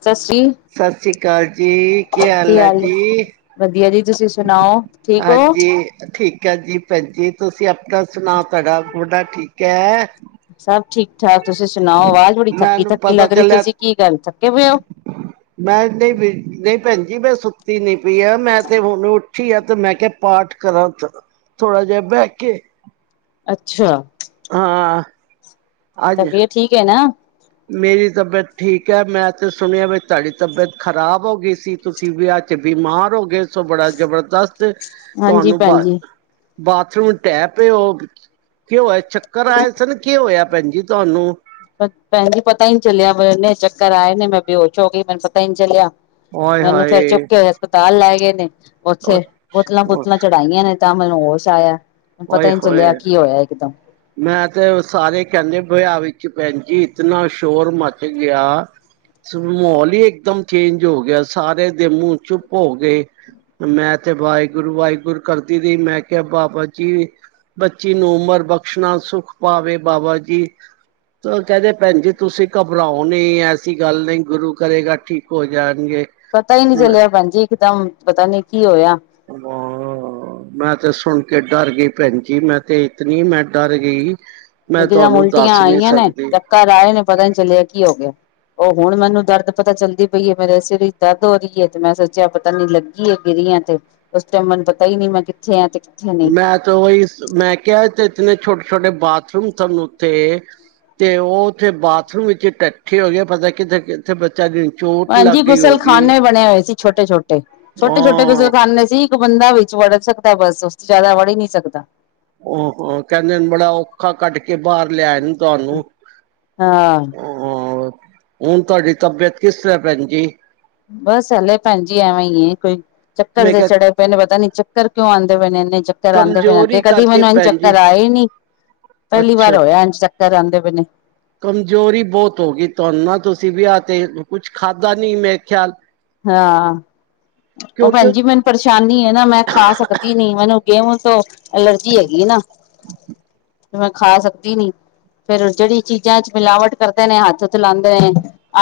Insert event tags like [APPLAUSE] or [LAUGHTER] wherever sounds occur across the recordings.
ਸਤਿ ਸ੍ਰੀ ਸਤਿ ਸ੍ਰੀ ਅਕਾਲ ਜੀ, ਕੀ ਹਾਲ ਆ ਜੀ? ਵਧੀਆ ਜੀ ਤੁਸੀਂ ਸੁਣਾਓ ਠੀਕ ਹੋ ਹਾਂਜੀ, ਠੀਕ ਹੈ ਜੀ। ਭੈਜੀ ਤੁਸੀਂ ਆਪਣਾ ਸੁਣਾਓ, ਤੁਹਾਡਾ ਗੋਡਾ ਠੀਕ ਹੈ? ਸਭ ਠੀਕ ਠਾਕ ਤੁਸੀਂ ਸੁਣਾਓ, ਆਵਾਜ਼ ਬੜੀ ਥੱਕੀ ਮੈਨੂੰ -ਥੱਕੀ ਪਤਾ ਲੱਗ ਰਹੀ, ਚੱਲਿਆ ਤੁਸੀਂ ਕੀ ਗੱਲ ਥੱਕੇ ਪਏ ਹੋ? ਮੈਂ ਨਹੀਂ, ਨਹੀਂ ਭੈਣ ਜ ਮੈਂ ਸੁੱਤੀ ਨੀ ਪਈ ਆ, ਮੈਂ ਤੇ ਹੁਣ ਉੱਠੀ ਆ ਤੇ ਮੈਂ ਕਿਹਾ ਪਾਠ ਕਰਾਂ, ਥੋੜਾ ਜਿਹਾ ਬਹਿ ਕੇ ਅੱਛਾ। ਹਾਂ। ਅੱਜ ਤਬੀਅਤ ਠੀਕ ਹੈ ਨਾ? ਮੇਰੀ ਤਬੀਅਤ ਠੀਕ ਹੈ ਮੈਂ ਤੇ ਸੁਣਿਆ, ਬ ਤੁਹਾਡੀ ਤਬੀਅਤ ਖ਼ਰਾਬ ਹੋ ਗਈ ਸੀ? ਤੁਸੀਂ ਵਿਆਹ 'ਚ ਬਿਮਾਰ ਹੋ ਗਏ ਸੋ ਬੜਾ ਜਬਰਦਸਤ, ਹਾਂਜੀ ਤੁਹਾਨੂੰ ਭੈਣ ਜੀ ਬਾਥਰੂਮ ਟਹਿ ਪਏ ਉਹ, ਕੀ ਹੋਇਆ ਚੱਕਰ ਆਏ ਸਨ, ਕੀ ਹੋਇਆ ਭੈਣ ਜ ਤੁਹਾਨੂੰ? ਭੈਣ ਜੀ ਮੈਨੂੰ ਪਤਾ ਹੀ ਚੱਲਿਆ, ਚੱਕਰ ਆਏ ਨੇ ਪਤਾ ਹੀ ਨਹੀਂ ਬਨੇ ਮੈ ਬੇਹੋਸ਼ ਹੋ ਗਈ, ਮੈਨੂੰ ਪਤਾ ਹੀ ਨਹੀਂੀ ਚੱਲਿਆ ਆਏ ਮੈਨੂੰ ਫੇਰ ਹਾਏ ਚੁੱਕ ਕੇ ਹੋ ਹਸਪਤਾਲ ਲੈ ਗਏ ਨੇ, ਉੱਥੇ ਬੋਤਲਾਂ- ਬੋਤਲਾਂ ਚੜਾਈਆਂ ਨੇ, ਤਾਂ ਮੈਨੂੰ ਹੋਸ਼ ਆਇਆ ਪਤਾ ੳਏ ਹੀ ਨਹੀਂ ਹੋਏ! ਚੱਲਿਆ ਕੀ ਹੋਇਆ ਇਕਦਮ ਮੈਂ ਤੇ ਸਾਰੇ ਕਹਿੰਦੇ ਵਿਆ ਵਿੱਚ ਭੈਣ ਜੀ, ਇਤਨਾ ਸ਼ੋਰ ਮੱਚ ਗਿਆ ਮਾਹੋਲ ਹੀ ਇੱਕਦਮ ਚੇਂਜ ਹੋ ਗਿਆ, ਸਾਰੇ ਦੇ ਮੂੰਹ ਚੁੱਪ ਹੋ ਗਏ। ਮੈਂ ਤੇ ਵਾਹਿਗੁਰੂ ਵਾਹਿਗੁਰੂ ਕਰਦੀ ਰਹੀ, ਮੈਂ ਕਿਹਾ ਬਾਬਾ ਬੱਚੀ ਨੂੰ ਉਮਰ ਬਖਸ਼ਣਾ, ਸੁੱਖ ਪਾਵੇ ਬਾਬਾ ਜੀ। ਉਹ ਕਹਿੰਦੇ ਭੈਣ ਜੀ ਤੁਸੀਂ ਘਬਰਾਓ ਨੀ ਐਸੀ ਗੱਲ ਨਹੀਂ ਗੁਰੂ ਕਰੇਗਾ ਠੀਕ ਹੋ ਜਾਣਗੇ। ਪਤਾ ਈ ਨੀ ਮੈਂ ਚਲਿਆ ਭੈਣ ਜੀ, ਇਕਦਮ ਪਤਾ ਨੀ ਕੀ ਹੋਇਆ। ਹਾਂ ਮੈਂ ਤੇ ਸੁਣ ਕੇ ਡਰ ਗਈ ਭੈਣ ਜੀ, ਮੈਂ ਤੇ ਇਤਨੀ ਮੈਂ ਡਰ ਗਈ ਮੈਂ ਇੱਕਦਮ ਤੁਹਾਨੂੰ ਉਲਟੀਆਂ ਦੱਸ ਨਹੀਂ ਆਈਆਂ ਨੇ, ਸਕਦੀ ਚੱਕਰ ਆਏ ਨੇ, ਪਤਾ ਨੀ ਚੱਲਿਆ ਕੀ ਹੋ ਗਿਆ। ਉਹ ਹੁਣ ਮੈਨੂੰ ਦਰਦ ਪਤਾ ਚੱਲਦੀ ਪਈ ਏ ਮੇਰੇ ਸਿਰ ਵਿੱਚ ਦਰਦ ਹੋ ਰਹੀ ਏ ਤੇ ਮੈਂ ਸੋਚਿਆ ਪਤਾ ਨੀ ਲੱਗ ਗੀ ਏ ਗਿਰੀ ਆ ਤੇ ਉਸ ਟਾਈਮ ਮੈਨੂੰ ਪਤਾ ਹੀ ਨੀ ਮੈਂ ਕਿੱਥੇ ਆ ਤੇ ਨਹੀਂ ਮੈਂ ਤਾਂ ਉਹੀ ਮੈਂ ਕਿਹਾ, ਇਤਨੇ ਛੋਟੇ-ਛੋਟੇ ਬਾਥਰੂਮ ਸਾਨੂੰ ਉੱਥੇ ਤੇ ਉਹ ਉੱਥੇ ਬਾਥਰੂਮ ਵਿੱਚ ਇਕਠੇ ਹੋ ਗਏ ਪਤਾ ਕਿੱਥੇ- ਬੱਚਾ ਦੀ ਚੋਟ ਲੱਗ ਹਾਂਜੀ ਗਈ ਹੋਗੀ ਗੁਸਲਖਾਨੇ ਬਣੇ ਹੋਏ ਸੀ ਛੋਟੇ-ਛੋਟੇ, ਛੋਟੇ-ਛੋਟੇ ਹਾਂ ਗੁਸਲਖਾਨੇ ਸੀ ਇੱਕ ਬੰਦਾ ਵਿੱਚ ਵੜ ਸਕਦਾ ਬਸ ਉਸ 'ਚ ਜ਼ਿਆਦਾ ਵੜ ਹੀ ਨੀ ਸਕਦਾ। ਉਹ ਕਹਿੰਦੇ ਬੜਾ ਔਖਾ ਕੱਢ ਕੇ ਬਾਹਰ ਲਿਆ ਇਹਨੂੰ। ਤੁਹਾਨੂੰ ਹਾਂ ਹਾਂ, ਹੁਣ ਤੁਹਾਡੀ ਤਬੀਅਤ ਕਿਸ ਤਰ੍ਹਾਂ ਭੈਣ ਜੀ? ਬਸ ਹਲੇ ਭੈਣ ਜੀ ਐਵੇਂ ਈ ਏ ਕੋਈ ਚੱਕਰ ਮੈਂ ਦੇ ਕਿਹਾ ਚੜੇ ਪੈਨੇ ਪਤਾ ਨੀ ਚੱਕਰ ਕਿਉਂ ਆਂਦੇ ਪਏ ਨੇ ਇੰਨੇ ਚੱਕਰ ਆਂਦੇ ਪਏ ਨੇ ਅੱਗੇ ਕਮਜ਼ੋਰੀ ਕਦੀ ਕਰਕੇ ਮੈਨੂੰ ਇੰਝ ਭੈਣ ਜੀ ਚੱਕਰ ਆਏ ਈ ਨੀ, ਪਹਿਲੀ ਅੱਛਾ ਵਾਰ ਅੱਛਾ ਹੋਇਆ ਇੰਝ ਚੱਕਰ ਆਂਦੇ ਪਏ ਨੇ। ਕਮਜ਼ੋਰੀ ਬਹੁਤ ਹੋ ਗਈ ਤੁਹਾਨੂੰ ਨਾ ਤੁਸੀਂ ਵਿਆਹ ਤੇ ਕੁਛ ਖਾਧਾ ਨੀ ਮੇ ਖਿਆਲ- ਹਾਂ, ਉਹ ਕਿਉਂਕਿ ਭੈਣ ਜੀ ਮੈਨੂੰ ਪਰੇਸ਼ਾਨੀ ਹੈ ਨਾ ਮੈਂ ਖਾ ਸਕਦੀ ਨੀ ਮੈਨੂੰ ਗੇਹੂ ਤੋਂ ਅਲਰਜੀ ਹੈਗੀ ਨਾ। ਮੈਂ ਖਾ ਸਕਦੀ ਨੀ, ਫੇਰ ਜਿਹੜੀ ਚੀਜ਼ਾਂ 'ਚ ਮਿਲਾਵਟ ਕਰਦੇ ਨੇ ਹੱਥ ਚਲਾਦੇ ਨੇ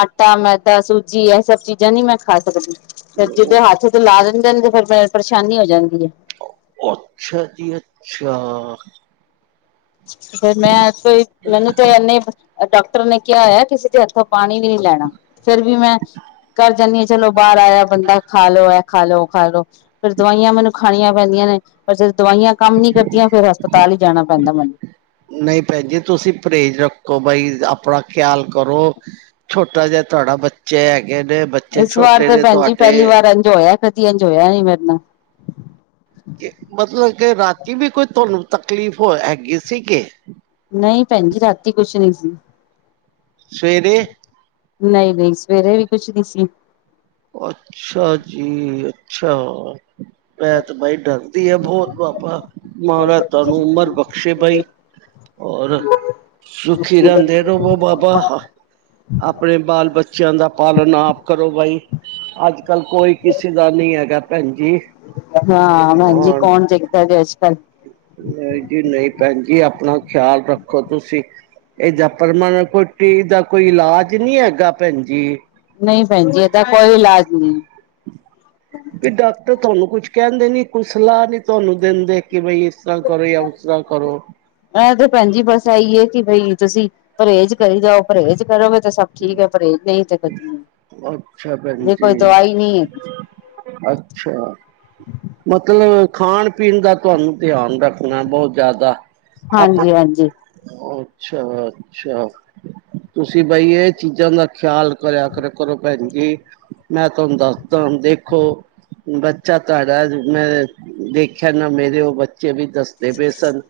ਆਟਾ, ਮੈਦਾ, ਸੂਜੀ ਇਹ ਸਭ ਚੀਜ਼ਾਂ ਨੀ ਮੈਂ ਖਾ ਸਕਦੀ। ਫਿਰ ਜਿਦੇ ਹੱਥ 'ਚ ਲਾ ਦਿੰਦੇ ਨੇ ਤੇ ਫੇਿਰ ਪਰੇਸ਼ਾਨੀ ਹੋ ਜਾਂਦੀ ਏ। ਅੱਛਾ ਜੀ ਅੱਛਾ। ਫਿਰ ਮੈਂ ਮੈਨੂੰ ਤੇ ਇਨੇ ਡਾਕਟਰ ਨੇ ਕਿਹਾ ਹੋਇਆ ਕਿਸੇ ਦੇ ਹੱਥੋਂ ਪਾਣੀ ਵੀ ਨੀ ਲੈਣਾ, ਫੇਰ ਵੀ ਮੈਂ ਘਰ ਜਾਂਨੀ ਆ ਚਲੋ ਬਾਹਰ ਆਇਆ ਬੰਦਾ ਖਾ ਲੋ ਐ ਖਾ ਲੋ ਉਹ ਖਾ ਲੋ। ਫਿਰ ਦਵਾਈਆਂ ਮੈਨੂੰ ਖਾਣੀਆਂ ਪੈਂਦੀਆਂ ਨੇ। ਪਰ ਜਦੋਂ ਦਵਾਈਆਂ ਕੰਮ ਨੀ ਕਰਦੀਆਂ ਫੇਰ ਹਸਪਤਾਲ ਹੀ ਜਾਣਾ ਪੈਂਦਾ ਮੈਨੂੰ। ਨਹੀਂ ਭੈਣ ਜੀ ਤੁਸੀਂ ਪਰਹੇਜ਼ ਰੱਖੋ ਬਈ ਆਪਣਾ ਖਿਆਲ ਕਰੋ। ਛੋਟਾ ਜਿਹਾ ਤੁਹਾਡਾ ਬੱਚੇ ਹੈਗੇ ਨੇ ਬਚ ਇਸ ਵਾਰ ਤੇ ਭੈਣ ਜੀ ਪਹਿਲੀ ਵਾਰ ਇੰਝ ਹੋਇਆ ਕਦੀ ਇੰਜ ਹੋਇਆ ਨੀ ਮੇਰੇ ਨਾ। ਮਤਲਬ ਕੇ ਰਾਤੀ ਵੀ ਕੋਈ ਤੁਹਾਨੂੰ ਤਕਲੀਫ਼ ਹੋ ਹੈਗੀ ਸੀ ਕਿ? ਨਹੀਂ ਭੈਣ ਜੀ ਰਾਤੀ ਕੁਛ ਨੀ ਸੀ। ਸਵੇਰੇ? ਨਹੀਂ-ਨਹੀਂ ਸਵੇਰੇ ਵੀ ਕੁਝ ਨੀ ਸੀ। ਅੱਛਾ ਜੀ ਅੱਛਾ, ਮੈਂ ਤਾਂ ਬਈ ਡਰ ਦੀ ਆ ਬੋਤ ਬਾਪਾ, ਮਾਰਾਜ ਤੁਹਾਨੂੰ ਉਮਰ ਬਖਸ਼ੇ ਬਈ। ਔਰ, ਸੁਖੀ ਰਹਿੰਦੇ। ਕਰੋ ਵੋ ਬਾਬਾ, ਆਪਣੇ ਬਾਲ ਬੱਚਿਆਂ ਦਾ ਪਾਲਣ ਆਪ ਕਰੋ ਬਾਈ। ਅੱਜਕੱਲ ਕੋਈ ਕਿਸੇ ਦਾ ਨੀ ਹੈਗਾ ਭੈਣ ਜੀ। ਹਾਂ ਹਾਂਜੀ ਕੌਣ ਦੇਖਦਾ ਜੇ ਅੱਜਕੱਲ। ਨਹੀਂ ਜੀ ਨਹੀਂ ਭੈਣ ਜੀ ਆਪਣਾ ਖਿਆਲ ਰੱਖੋ ਤੁਸੀਂ। ਇਹਦਾ ਪਰਮਾਣ ਕੋਟੀ ਦਾ ਕੋਈ ਇਲਾਜ ਨੀ ਹੈਗਾ ਭੈਣ ਜੀ। ਨਹੀਂ ਭੈਣ ਜੀ ਇਹਦਾ ਕੋਈ ਇਲਾਜ ਨੀ। ਵੀ ਡਾਕਟਰ ਤੁਹਾਨੂੰ ਕੁਛ ਕਹਿੰਦੇ ਨੀ ਕੁਈ ਸਲਾਹ ਨੀ ਤੁਹਾਨੂੰ ਦਿੰਦੇ ਕਿ ਬਈ ਇਸਰਾ ਕਰੋ ਯਾ ਉਸਰਾ ਕਰੋ। ਇਹ ਤੇ ਭੈਣ ਜੀ ਬਸ ਇਈਏ ਕਿ ਬਈ ਤੁਸੀਂ ਪਰਹੇਜ਼ ਕਰੀ ਜਾਓ ਪਰਹੇਜ਼ ਕਰੋਗੇ ਤੇ ਸ ਠੀਕ ਹੈ ਪਰਹੇਜ਼ ਅੱਛਾ [UNINTELLIGIBLE] ਭੈਣ ਜੇ ਕੋਈ ਜੀ ਦਵਾਈ ਨੀ ਹੈਗੀ। ਅੱਛਾ ਮਤਲਬ ਖਾਣ ਪੀਣ ਦਾ ਤੁਹਾਨੂੰ ਧਿਆਨ ਰੱਖਣਾ ਬੋਹ ਜਾਦਾ। ਆਪ ਹਾਂਜੀ ਹਾਂਜੀ ਅੱਛਾ-ਅੱਛਾ ਤੁਸੀਂ ਬਈ ਇਹ ਚੀਜ਼ਾਂ ਦਾ ਖਿਆਲ ਕਰਿਆ ਕਰ ਕਰੋ ਭੈਣ ਜੀ। ਮੈਂ ਤੁਹਾਨੂੰ ਦੱਸਦਾ ਦੇਖੋ ਬੱਚਾ ਤੁਹਾਡਾ ਮੈਂ ਦੇਖਿਆ ਨਾ ਮੇਰੇ ਉਹ ਬੱਚੇ ਵੀ ਦੱਸ ਦੇ ਪਏ ਸਨ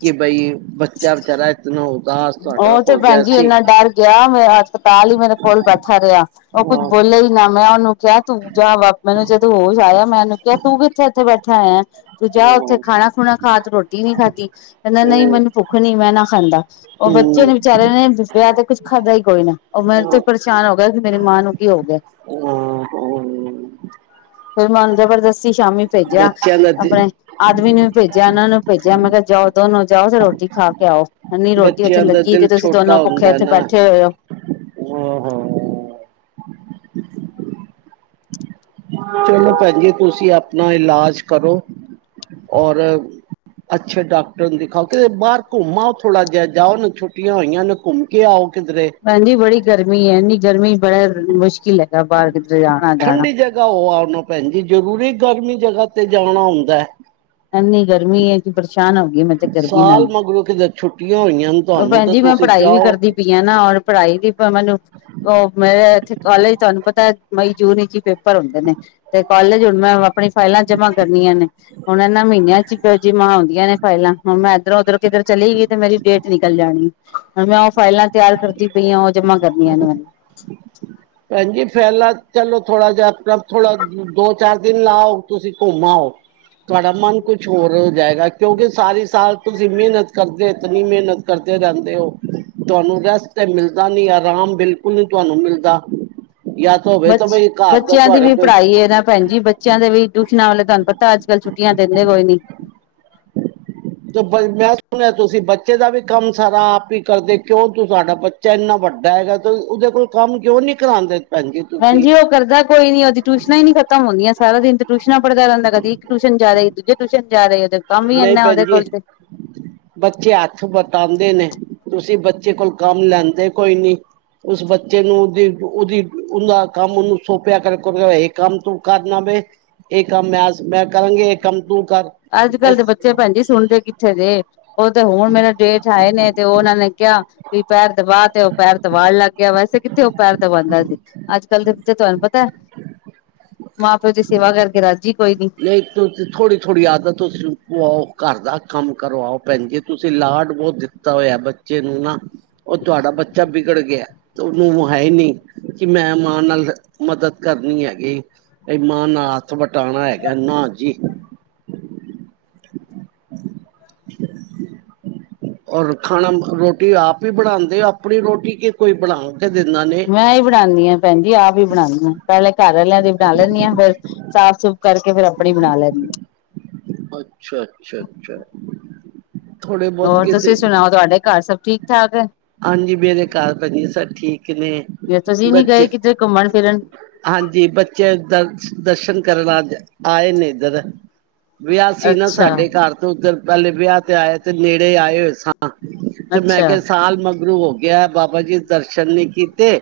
ਕਿ ਬਈ ਬੱਚਾ ਵਿਚਾਰਾ ਇਤਨਾ ਉਦਾਸ ਤੁਹਾਡਾ ਉਹ ਤੇ ਹੋ ਗਿਆ ਭੈਣ ਜੀ ਸੀ। ਇੰਨਾ ਡਰ ਗਿਆ ਮੇ ਹਸਪਤਾਲ ਹੀ ਮੇਰੇ ਕੋਲ ਬੈਠਾ ਰਿਹਾ ਉਹ ਕੁੱਝ ਹਾਂ ਬੋਲੇ ਹੀ ਨਾ ਮੈਂ ਉਹਨੂੰ ਕਿਹਾ ਤੂੰ ਜਾਂ ਵਾਪ ਮੈਨੂੰ ਜਦੋਂ ਹੋ ਜਾ ਆਇਆ ਮੈਨੂੰ ਕਿਹਾ ਤੂੰ ਕਿੱਥੇ ਇੱਥੇ ਬੈਠਾ ਹੋਇਆ। ਤੂੰ ਜਾ ਉੱਥੇ ਹਮ ਖਾਣਾ ਖੁਣਾ ਖਾ ਤੂੰ ਰੋਟੀ ਨੀ ਖਾਦੀ। ਕਹਿੰਦਾ ਨਈ ਮੈਨੂੰ ਭੁੱਖ ਨ ਮੈਂ ਨਾ ਖਾਂਦਾ। ਉਹ ਬੱਚੇ ਨੇ ਵਿਚਾਰੇ ਨੇ ਦੁਪਹਿਰ ਤੋ ਕੁਛ ਖਾਧਾ ਹੀ ਕੋਈ ਨਾ ਉਹ ਮੇਰੇ ਤੋਂ ਪਰੇਸ਼ਾਨ ਹੋ ਗਿਆ ਕਿ ਮੇਰੀ ਮਾਂ ਨੂੰ ਕੀ ਹੋ ਗਿਆ। [UNINTELLIGIBLE] ਹਮ ਫਿਰ ਮਨ ਜਬਰਦਸਤੀ ਸ਼ਾਮੀ ਭੇਜਿਆ। ਆਪਣੇ [UNINTELLIGIBLE] ਆਦਮੀ ਨੂੰ ਵੀ ਭੇਜਿਆ ਇਹਨਾਂ ਨੂੰ ਭੇਜਿਆ ਮੈਂ ਕਿਹਾ ਜਾਓ ਦੋਨ ਨੂੰ ਜਾਓ ਤੇ ਰੋਟੀ ਖਾ ਕੇ ਆਓ ਹਨੀ ਰੋ ਬੱਚਿਆਂ ਦਾ ਦਿਲ ਛੋਟਾ ਹੁੰਦਾ ਨਾ ਹੋਏ ਹੋ ਹਾਂ-ਹਾਂ। ਚਲੋ ਭੈਣ ਜੀ ਤੁਸੀਂ ਆਪਣਾ ਇਲਾਜ ਕਰੋ ਔਰ ਅੱਛੇ ਡਾਕਟਰ ਨੂੰ ਦਿਖਾਓ ਕਿਤੇ ਬਾਰ ਘੁੰਮਾ ਥੋੜਾ ਜਿਹਾ ਜਾਓ ਨਾ ਛੁਟੀਆਂ ਹੋਈਆਂ ਨੇ ਘੁੰਮ ਕੇ ਆਓ ਕਿਧਰੇ। ਭੈਣ ਜੀ ਬੜੀ ਗਰਮੀ ਹੈ ਇੰਨੀ ਗਰਮੀ ਬੜਾ ਮੁਸ਼ਕਿਲ ਹੈਗਾ ਬਾਰ ਕਿਧਰੇ ਜਾ ਠੰਡੀ ਜਗ੍ਹਾ ਹੋ ਆਓ ਨਾ ਭੈਣ ਜੀ ਜਰੂਰੀ ਗਰਮੀ ਜਗ੍ਹਾ ਤੇ ਜਾਣਾ ਹੁੰਦਾ। ਐਨੀ ਗਰਮੀ ਏ। ਪਰੇਸ਼ਾਨ ਹੋ ਗਈ ਮੈਂ ਤੇ ਗਰਮੀ ਸਾਲ ਨਾਲ, ਮਗਰੋਂ ਕਿਤੇ ਛੁੱਟੀਆਂ ਹੋਈਆਂ ਨੇ ਉਹ ਤੁਹਾਨੂੰ ਭੈਣ ਤਾਂ ਜੀ ਮੈਂ ਤੁਸੀਂ ਪੜ੍ਹਾਈ ਵੀ ਜਾਓ ਕਰਦੀ ਪੀਆ ਨਾ ਔਰ ਪੜ੍ਹਾਈ ਦੀ ਪ ਮੈਨੂੰ ਉਹ ਮੇ ਇੱਥੇ ਕਾਲਜ ਤੁਹਾਨੂੰ ਪਤਾ ਮਈ-ਜੂਨ ਵਿੱਚ ਹੀ ਪੇਪਰ ਹੁੰਦੇ ਨੇ। ਤੇ ਕਾਲਜ ਹੁਣ ਮੈਂ ਆਪਣੀ ਫਾਈਲਾਂ ਜਮਾਂ ਕਰਨੀਆ ਨੇ ਹੁਣ ਇਹਨਾ ਮਹੀਨਿਆ ਚ ਜਮਾਂ ਹੁੰਦੀਆਂ ਨੇ। ਫਾਈਲਾਂ ਹੁਣ ਮੈਂ ਇੱਧਰੋਂ ਉੱਧਰੋਂ ਕਿਧਰ ਚਲੀ ਗਈ ਤੇ ਮੇਰੀ ਡੇਟ ਨਿਕਲ ਜਾਣਗੀ ਹੁਣ ਮੈਂ ਇਹ ਫਾਈਲਾਂ ਤਿਆਰ ਕਰਦੀ ਪਈ ਆ ਉਹ ਜਮਾ ਕਰਨੀਆਂ ਨੇ ਹੁਣ। ਭੈਣ ਜੀ ਫਹਿਲਾ ਚਲੋ ਥੋੜਾ ਜਹਾ ਆਪਣਾ ਥੋੜਾ ਦੋ-ਚਾਰ ਦਿਨ ਲਾਓ ਤੁਸੀਂ ਘੁੰਮਾਓ। ਤੁਹਾਡਾ ਮਨ ਕੁਛ ਹੋਰ ਹੋ ਜਾਏਗਾ ਕਿਉਂਕਿ ਸਾਰੀ ਸਾਲ ਤੁਸੀਂ ਮਿਹਨਤ ਕਰਦੇ ਇਤਨੀ ਮਿਹਨਤ ਕਰਦੇ ਰਹਿੰਦੇ ਹੋ ਤੁਹਾਨੂੰ ਰੈਸਟ ਤੇ ਮਿਲਦਾ ਨੀ ਆਰਾਮ ਬਿਲਕੁਲ ਨੀ ਤੁਹਾਨੂੰ ਮਿਲਦਾ। ਯਾ ਬਚ ਬੱਚਿਆਂ ਦੀ ਵੀ ਪੜ੍ਹਾਈ ਹੈ ਨਾ ਭੈਣ ਜੀ ਬ ਬੱਚਿਆਂ ਦੇ ਵੀ ਟਿਊਸ਼ਨਾਂ ਵਾਲੇ ਤੁਹਾਨੂੰ ਪਤਾ ਅਜ ਕੱਲ ਛੁੱਟੀਆ ਦਿੰਦੇ ਕੋਈ ਨੀ। ਬ ਮੈਂ ਸੁਣਿਆ ਤੁਸੀਂ ਬੱਚੇ ਦਾ ਵੀ ਕੰਮ ਸਾਰਾ ਆਪ ਹੀ ਕਰਦੇ ਕਿਉਂ ਤੂੰ ਸਾਡਾ ਬੱ ਚ ਇੰਨਾ ਵੱਡਾ ਹੈਗਾ ਤੇ ਉਹਦੇ ਕੋਲ ਕੰਮ ਕਿਉਂ ਨੀ ਕਰਾਂਦੇ। ਭੈਣ ਜੀ ਉਹ ਕਰਦਾ ਕੋਈ ਨੀ ਉਹਦੀ ਟਿਊਸ਼ਨਾ ਹੀ ਨੀ ਖ ਹੁੰਦੀਆਂ ਸਾਰਾ ਦਿਨ ਤੇ ਟਿਊਸ਼ਨਾਂ ਪੜਦਾ ਰਹਦਾ ਕਦੀ ਇੱਕ ਟਿਊਸ਼ਨ ਜਾਹਾ ਦੂਜੇ ਟਿਊਸ਼ਨ ਜਾਹੇ ਉਹਦੇ ਕੰਮ ਵੀ ਨਈ ਇੰਨਾ ਭੈਣ ਉਹਦੇ ਜੀ। ਕੋਲ ਤੇ ਬੱਚੇ ਹੱਥ ਵਟਾਂਦੇ ਨੇ ਤੁਸੀਂ ਬੱਚੇ ਕੋਲੋ ਕੰਮ ਲੈਂਦੇ ਕੋਈ ਨੀ। ਉਸ ਬੱਚੇ ਨੂੰ ਓਦੀ-ਓਦੀ ਓਦਾ ਕੰਮ ਓਨੂੰ ਸੌਪਿਆ ਕਰ-ਕਰ ਏਹ ਕੰਮ ਤੂੰ ਕਰਨਾ ਵੇ। ਏਹ ਕੰਮ ਮੈਜ ਮੈਂ ਕਰਾਂਗੀ ਏਹ ਕੰਮ ਤੂੰ ਕਰ ਅੱਜ-ਕੱਲ੍ਹ ਇਸ ਦੇ ਬੱਚੇ ਭੈਨਜੀ ਸੁਨਦੇ ਕਿੱਥੇ ਨੇ। ਓ ਤੇ ਹੁਨ ਮੇਰਾ ਜੇਠ ਆਏ ਨੇ ਤੇ ਓਹ ਓਨਾਂ ਨੇ ਕਿਆ ਵੀ ਪੈਰ ਦਬਾ ਤੇ ਓ ਪੈਰ ਦਬਾਨ ਲਾਗਿਆ ਵੈਸੇ ਕਿੱਥੇ ਓ ਪੈਰ ਦਬਾਦਾਂ ਸੀ, ਅੱਜ-ਕੱਲ ਦੇ ਬੱਚੇ ਤੁਆਨੂੰ ਪਤਾ ਮਾਂ-ਪਿਓ ਦੀ ਸੇਵਾ ਕਰਕੇ ਰਾਜੀ ਕੋਈ ਨੀ। ਨਈੰ ਥੋੜ੍ਹੀ ਥੋੜੀ ਆਦਤ ਤੁਸੀਂ ਓਨੂੰ ਪੁਆਓ ਘਰ। ਦਾ ਕੰਮ ਕਰਵਾਓ ਭੈਨ ਜੀ ਤੁਸੀਂ ਲਾਡ ਬੋਤ ਦਿੱਤਾ ਹੋਏਆ ਬੱਚੇ ਨੂੰ ਨਾ। ਓ ਤੁਆਡਾ ਬੱਚਾ ਵਿਗੜ ਗੇਆ ਤੇ ਓਨੂੰ ਹੈ ਨਈਂ। ਕੀ ਮੈਂ ਮਾਂ ਨਾਲ ਮਦਦ ਕਰਨੀ ਹੈਗੀ, ਵੀ ਮਾਂ ਨਾਲ ਹੱਥ ਵਟਾਨਾ ਹੈਗਾ। ਕੈ ਨਾ ਜੀ। ਔਰ ਖਾਨਾ ਰੋਟੀ ਆਪ ਈ ਬਨਾਂਦੇ ਓ ਆਪਨੀ ਰੋਟੀ ਕਿ ਕੋਈ ਬਨਾ ਕੇ ਦਿੰਦਾ ਨੀ। ਮੈਂ ਈ ਬਨਾਨੀ ਆਂ ਭੈਨ ਜੀ ਆਪ ਈ ਬਨਾਨੀ ਆਂ ਪੈਲੇ ਘਰ ਆਲਿਆਂ ਦੀ ਬਨਾ ਲੈਂਨੀ ਹਾਂ ਫੇਰ ਸਾਫ਼ ਸੁਫ ਕਰਕੇ ਫੇਰ ਆਪਨੀ ਬਨਾ ਲੈਂਨੀ ਆਂ। ਅੱਛਾ-ਅੱਛਾ-ਅੱਛਾ। ਹੋਰ ਤੁਸੀਂ ਸਨਾਓ ਤੁਆਡੇ ਘਰ ਸਭ ਠੀਕ ਠਾਕ ਐ। ਹਾਂਜੀ ਮੇਰੇ ਘਰ ਵਦੀਆ ਸਬ ਠੀਕ ਨੇ ਬੱਚੇ ਘੁੰਮਨ ਫਿਰਨ ਹਾਂਜੀ ਬੱਚੇ ਦਰ ਦਰਸ਼ਨ ਕਰਨੇ ਆਂਦੇ ਐ। ਆਏ ਨੇ ਇਦਰ, ਵਿਆ ਸੀਂ ਨਾ ਅੱਛਾ ਸਾਡੇ ਘਰ ਓਦਰ ਪੈਲੇ ਵਿਆਹ ਤੇ ਆਏ ਤੇ ਨੇੜੇ ਆਏ ਹੋਏ ਸਾਂ ਤੇ ਮੈਂ ਅੱਛਾ ਕਿਆ ਸਾਲ ਮਗਰੂ ਹੋ ਗੇਆ ਬਾਬਾ ਜੀ ਦਰਸ਼ਨ ਨੀ ਕੀਤੇ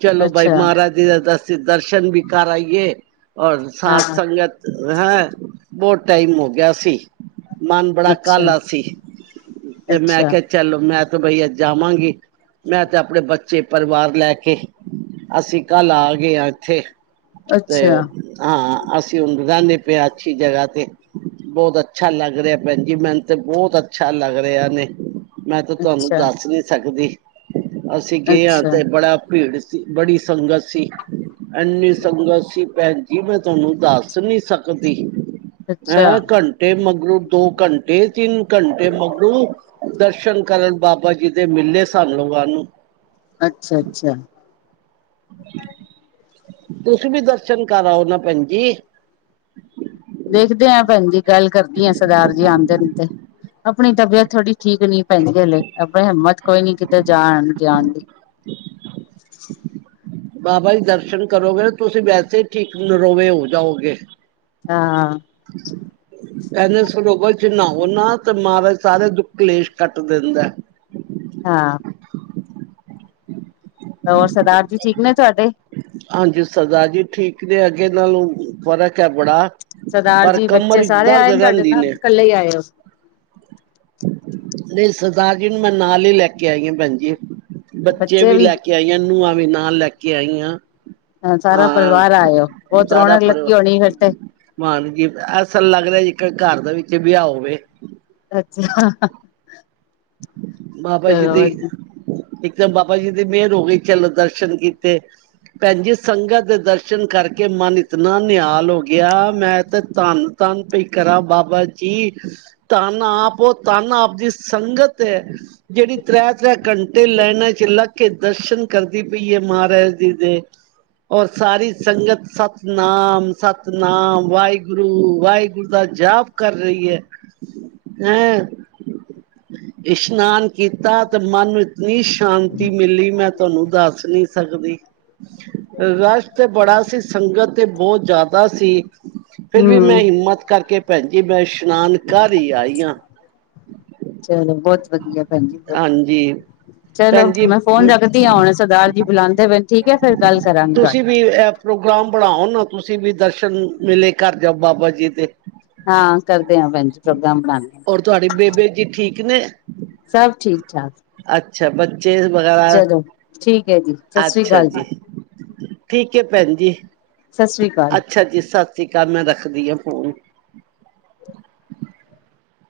ਚਲੋ ਬਾਈ ਅੱਛਾ ਮਹਾਰਾਜ ਦਾ ਦਰਸ ਦਰਸ਼ਨ ਵੀ ਕਰ ਆਈਏ, ਔਰ ਹਾਂ ਸਾਧ ਸੰਗਤ ਹੈਂ ਬਹੁ ਟਾਈਮ ਹੋ ਗਿਆ ਸੀ। ਮਨ ਬੜਾ ਅੱਛਾ ਕਾਲਾ ਸੀ, ਫੇਰ ਮੈਂ ਅੱਛਾ ਕਿਆ ਚਲੋ ਮੈਂ ਤੋ ਬਈ ਅੱਜ ਜਾਵਾਂਗੀ। ਮੈਂ ਤੇ ਆਪਨੇ ਬੱਚੇ ਪਰਿਵਾਰ ਲੈ ਕੇ ਅਸੀਂ ਕੱਲ ਆ ਏ ਏਥੇ, ਅੱਛਾ ਤੇ ਅੱਛਾ ਓ ਹਾਂ ਅਸੀਂ ਉਂਜ ਰੈਂਦੇ ਪਏ ਆਂ ਅੱਛੀ ਜਗ੍ਹਾ ਤੇ। ਬੋਤ ਅੱਛਾ ਲੱਗ ਰਿਆ ਭੈਨ ਜੀ ਮੈਨੂੰ ਤੇ ਬੋਤ ਅੱਛਾ ਲੱਗ ਰਿਆ ਨੇ। ਮੈਂ ਤਾਂ ਤੁਆਨੂੰ ਅੱਛਾ ਦੱਸ ਨੀ ਸਕਦੀ, ਅਸੀਂ ਗਏ ਆਂ ਅੱਛਾ ਤੇ ਬੜਾ ਭੀੜ ਤੀ ਬੜੀ ਸੰਗਤ ਸੀ। ਐਨੀ ਸੰਗਤ ਸੀ ਭੈਨ ਜੀ ਮੈਂ ਤੁਆਨੂੰ ਦੱਸ ਨੀ ਸਕਦੀ। ਅੱਛਾ ਐਂ ਘੰਟੇ ਮਗਰੋਂ ਦੋ ਘੰਟੇ ਤਿੰਨ ਘੰਟੇ ਮਗਰੋਂ ਦਰਸ਼ਨ ਕਰਨ ਬਾਬਾ ਜੀ ਦੇ ਮਿਲੇ ਸਾਨੂੰ ਵਾਨੂੰ ਅੱਛਾ-ਅੱਛਾ। ਤੁਸੀਂ ਵੀ ਦਰਸ਼ਨ ਕਰ ਆਓ ਨਾ ਭੈਨ ਜੀ। ਦੇਖਦੇ ਆਂ ਭੈਨ ਜੀ ਗੱਲ ਕਰਦੀ ਆਂ ਸਰਦਾਰ ਜੀ ਔਂਦੇ ਨੂੰ ਤੇ, ਆਪਨੀ ਤਬੀਅਤ ਥੋੜ੍ਹੀ ਠੀਕ ਨੀ ਭੈਨ ਜੀ ਹਲੇ ਆਪਨੀ ਹਿੰਮਤ ਕੋਈ ਨੀ ਕਿਤੇ ਜਾਨ-ਜਾਨ ਦੀ। ਬਾਬਾ ਜੀ ਦਰਸ਼ਨ ਕਰੋਗੇ ਤੁਸੀਂ ਵੈਸੇ ਠੀਕ ਨਰੋਵੇ ਹੋ ਜਾਓਗੇ। ਹਾਂ। ਕੈਂਦੇ ਸਰੋਵਰ ਚ ਨਾਓ ਨਾ ਤੇ ਮਹਾਰਾਜ ਸਾਰੇ ਦੁੱਖ ਕਲੇਸ਼ ਕੱਟ ਦਿੰਦੈ। ਹਾਂ ਹੋਰ ਸਰਦਾਰ ਜੀ ਠੀਕ ਨੇ ਤੁਹਾਡੇ ਹਾਂਜੀ ਸਰਦਾਰ ਜੀ ਠੀਕ ਨੇ ਅੱਗੇ ਨਾਲੋਂ ਫ਼ਰਕ ਹੈ ਬੜਾ ਸਰਦਾਰ ਪਰ ਜੀ ਬੱਚੇ ਕਮਰ ਚ ਸਾਰੇ ਦਰਦ ਆਏ ਨੇ ਤੁਹਾਡੇ ਰਹਿੰਦੀ ਨਾਲ ਨੇ ਕੱਲੇ ਹੀ ਆਏ ਹੋ ਨਹੀਂ ਸਰਦਾਰ ਜੀ ਨੂੰ ਮੈਂ ਨਾਲ ਹੀ ਲੈ ਕੇ ਆਈ ਭੈਣ ਜੀ ਬੱਚੇ ਵੀ ਲੈ ਕੇ ਜਾਈਆਂ ਨੂੰ ਵੀ ਨਾਲ ਲੈ ਕੇ ਆਈ ਹਾਂ ਹਾਂ ਸਾਰਾ ਪਰਿਵਾਰ ਹਾਂ ਆਇਓ ਬਹੁਤ ਸਾਰਾ ਰੌਣਕ ਲੱਗੀ ਪਰਿਵਾਰ ਹੋਣੀ ਫੇਰ ਤੇ ਮਾਨ ਜੀ ਐਸਾ ਲੱਗਦਾ ਜੇ ਘਰ ਦੇ ਵਿੱਚ ਵਿਆਹ ਹੋਵੇ ਅੱਛਾ ਬਾਬਾ ਜੀ ਚਲੋ ਦੀ ਇੱਕਦਮ ਬਾਬਾ ਜੀ ਦੀ ਮਿਹਰ ਹੋ ਗਈ ਚਲੋ ਦਰਸ਼ਨ ਕੀਤੇ ਭੈਣ ਜੀ ਸੰਗਤ ਦੇ ਦਰਸ਼ਨ ਕਰਕੇ ਮਨ ਇਤਨਾ ਨਿਹਾਲ ਹੋ ਗਿਆ ਮੈਂ ਤੇ ਧਨ ਧੰਨ ਪੀ ਕਰਾਂ ਬਾਬਾ ਜੀ ਧੰਨ ਆਪ ਉਹ ਧੰਨ ਆਪ ਦੀ ਸੰਗਤ ਤੇ ਜਿਹੜੀ ਤ੍ਰੈ ਤ੍ਰੈ ਘੰਟੇ ਲਾਈਨਾਂ 'ਚ ਲੱਗ ਕੇ ਦਰਸ਼ਨ ਕਰਦੀ ਪਈ ਹੈ ਮਹਾਰਾਜ ਜੀ ਦੇ ਔਰ ਸਾਰੀ ਸੰਗਤ ਸਤਨਾਮ ਸਤਨਾਮ ਵਾਹਿਗੁਰੂ ਵਾਹਿਗੂ ਗੁਰੂ ਦਾ ਜਾਪ ਕਰ ਰਹੀ ਹੈ [INAUDIBLE] ਹੈਂ ਇਸ਼ਨਾਨ ਕੀਤਾ ਤੇ ਮਨ ਨੂੰ ਇਤਨੀ ਸ਼ਾਂਤੀ ਮਿਲੀ ਮੈਂ ਤੁਹਾਨੂੰ ਦੱਸ ਨੀ ਸਕਦੀ ਰਸ਼ ਤੇ ਬੜਾ ਸੀ ਸੰਗਤ ਤੇ ਬਹੁਤ ਜ਼ਿਆਦਾ ਸੀ ਫੇਰ ਵੀ ਮੈਂ ਹਮ ਹਿੰਮਤ ਕਰਕੇ ਭੈਣ ਜੀ ਮੈਂ ਇਸ਼ਨਾਨ ਕਰ ਹੀ ਆਈ ਹਾਂ ਚਲੋ ਬਹੁਤ ਵਧੀਆ ਭੈਣ ਜੀ ਬਹੁਤ ਹਾਂਜੀ ਵਧੀਆ ਚਲੋ ਭੈਣ ਜੀ ਮੈਂ ਫੋਨ ਰੱਖਦੀ ਹਾਂ ਹੁਣ ਸਰਦਾਰ ਜੀ ਬੁਲਾਉਂਦੇ ਪਏ ਠੀਕ ਹੈ ਫੇਰ ਗੱਲ ਕਰਾਂਗੀ ਤੁਹਾਡੇ ਨਾਲ ਓ ਐਪ ਪ੍ਰੋਗਰਾਮ ਬਣਾਓ ਨਾ ਤੁਸੀਂ ਵੀ ਦਰਸ਼ਨ ਮਿਲੇ ਘਰ ਜਾਓ ਬਾਬਾ ਜੀ ਦੇ ਹਾਂ ਕਰਦੇ ਹਾਂ ਭੈਣ ਜੀ ਪ੍ਰੋਗਰਾਮ ਔਰ ਤੁਹਾਡੇ ਬਣਾਉਦੇ ਬੇਬੇ ਜੀ ਠੀਕ ਨੇ ਸਬ ਠੀਕ ਠਾਕ ਅੱਛਾ ਬੱਚੇ ਵਗੈਰਾ ਚਲੋ ਠੀਕ ਹੈ ਜੀ ਸਤਿ ਸ੍ਰੀ ਅੱਛਾ ਅਕਾਲ ਜੀ ਠੀਕ ਹੈ ਭੈਣ ਜੀ ਸਤਿ ਸ੍ਰੀ ਅਕਾਲ ਅੱਛਾ ਜੀ ਸਸ੍ਰੀ ਅਕਾਲ ਮੈਂ ਰੱਖਦੀ ਹਾਂ ਫੋਨ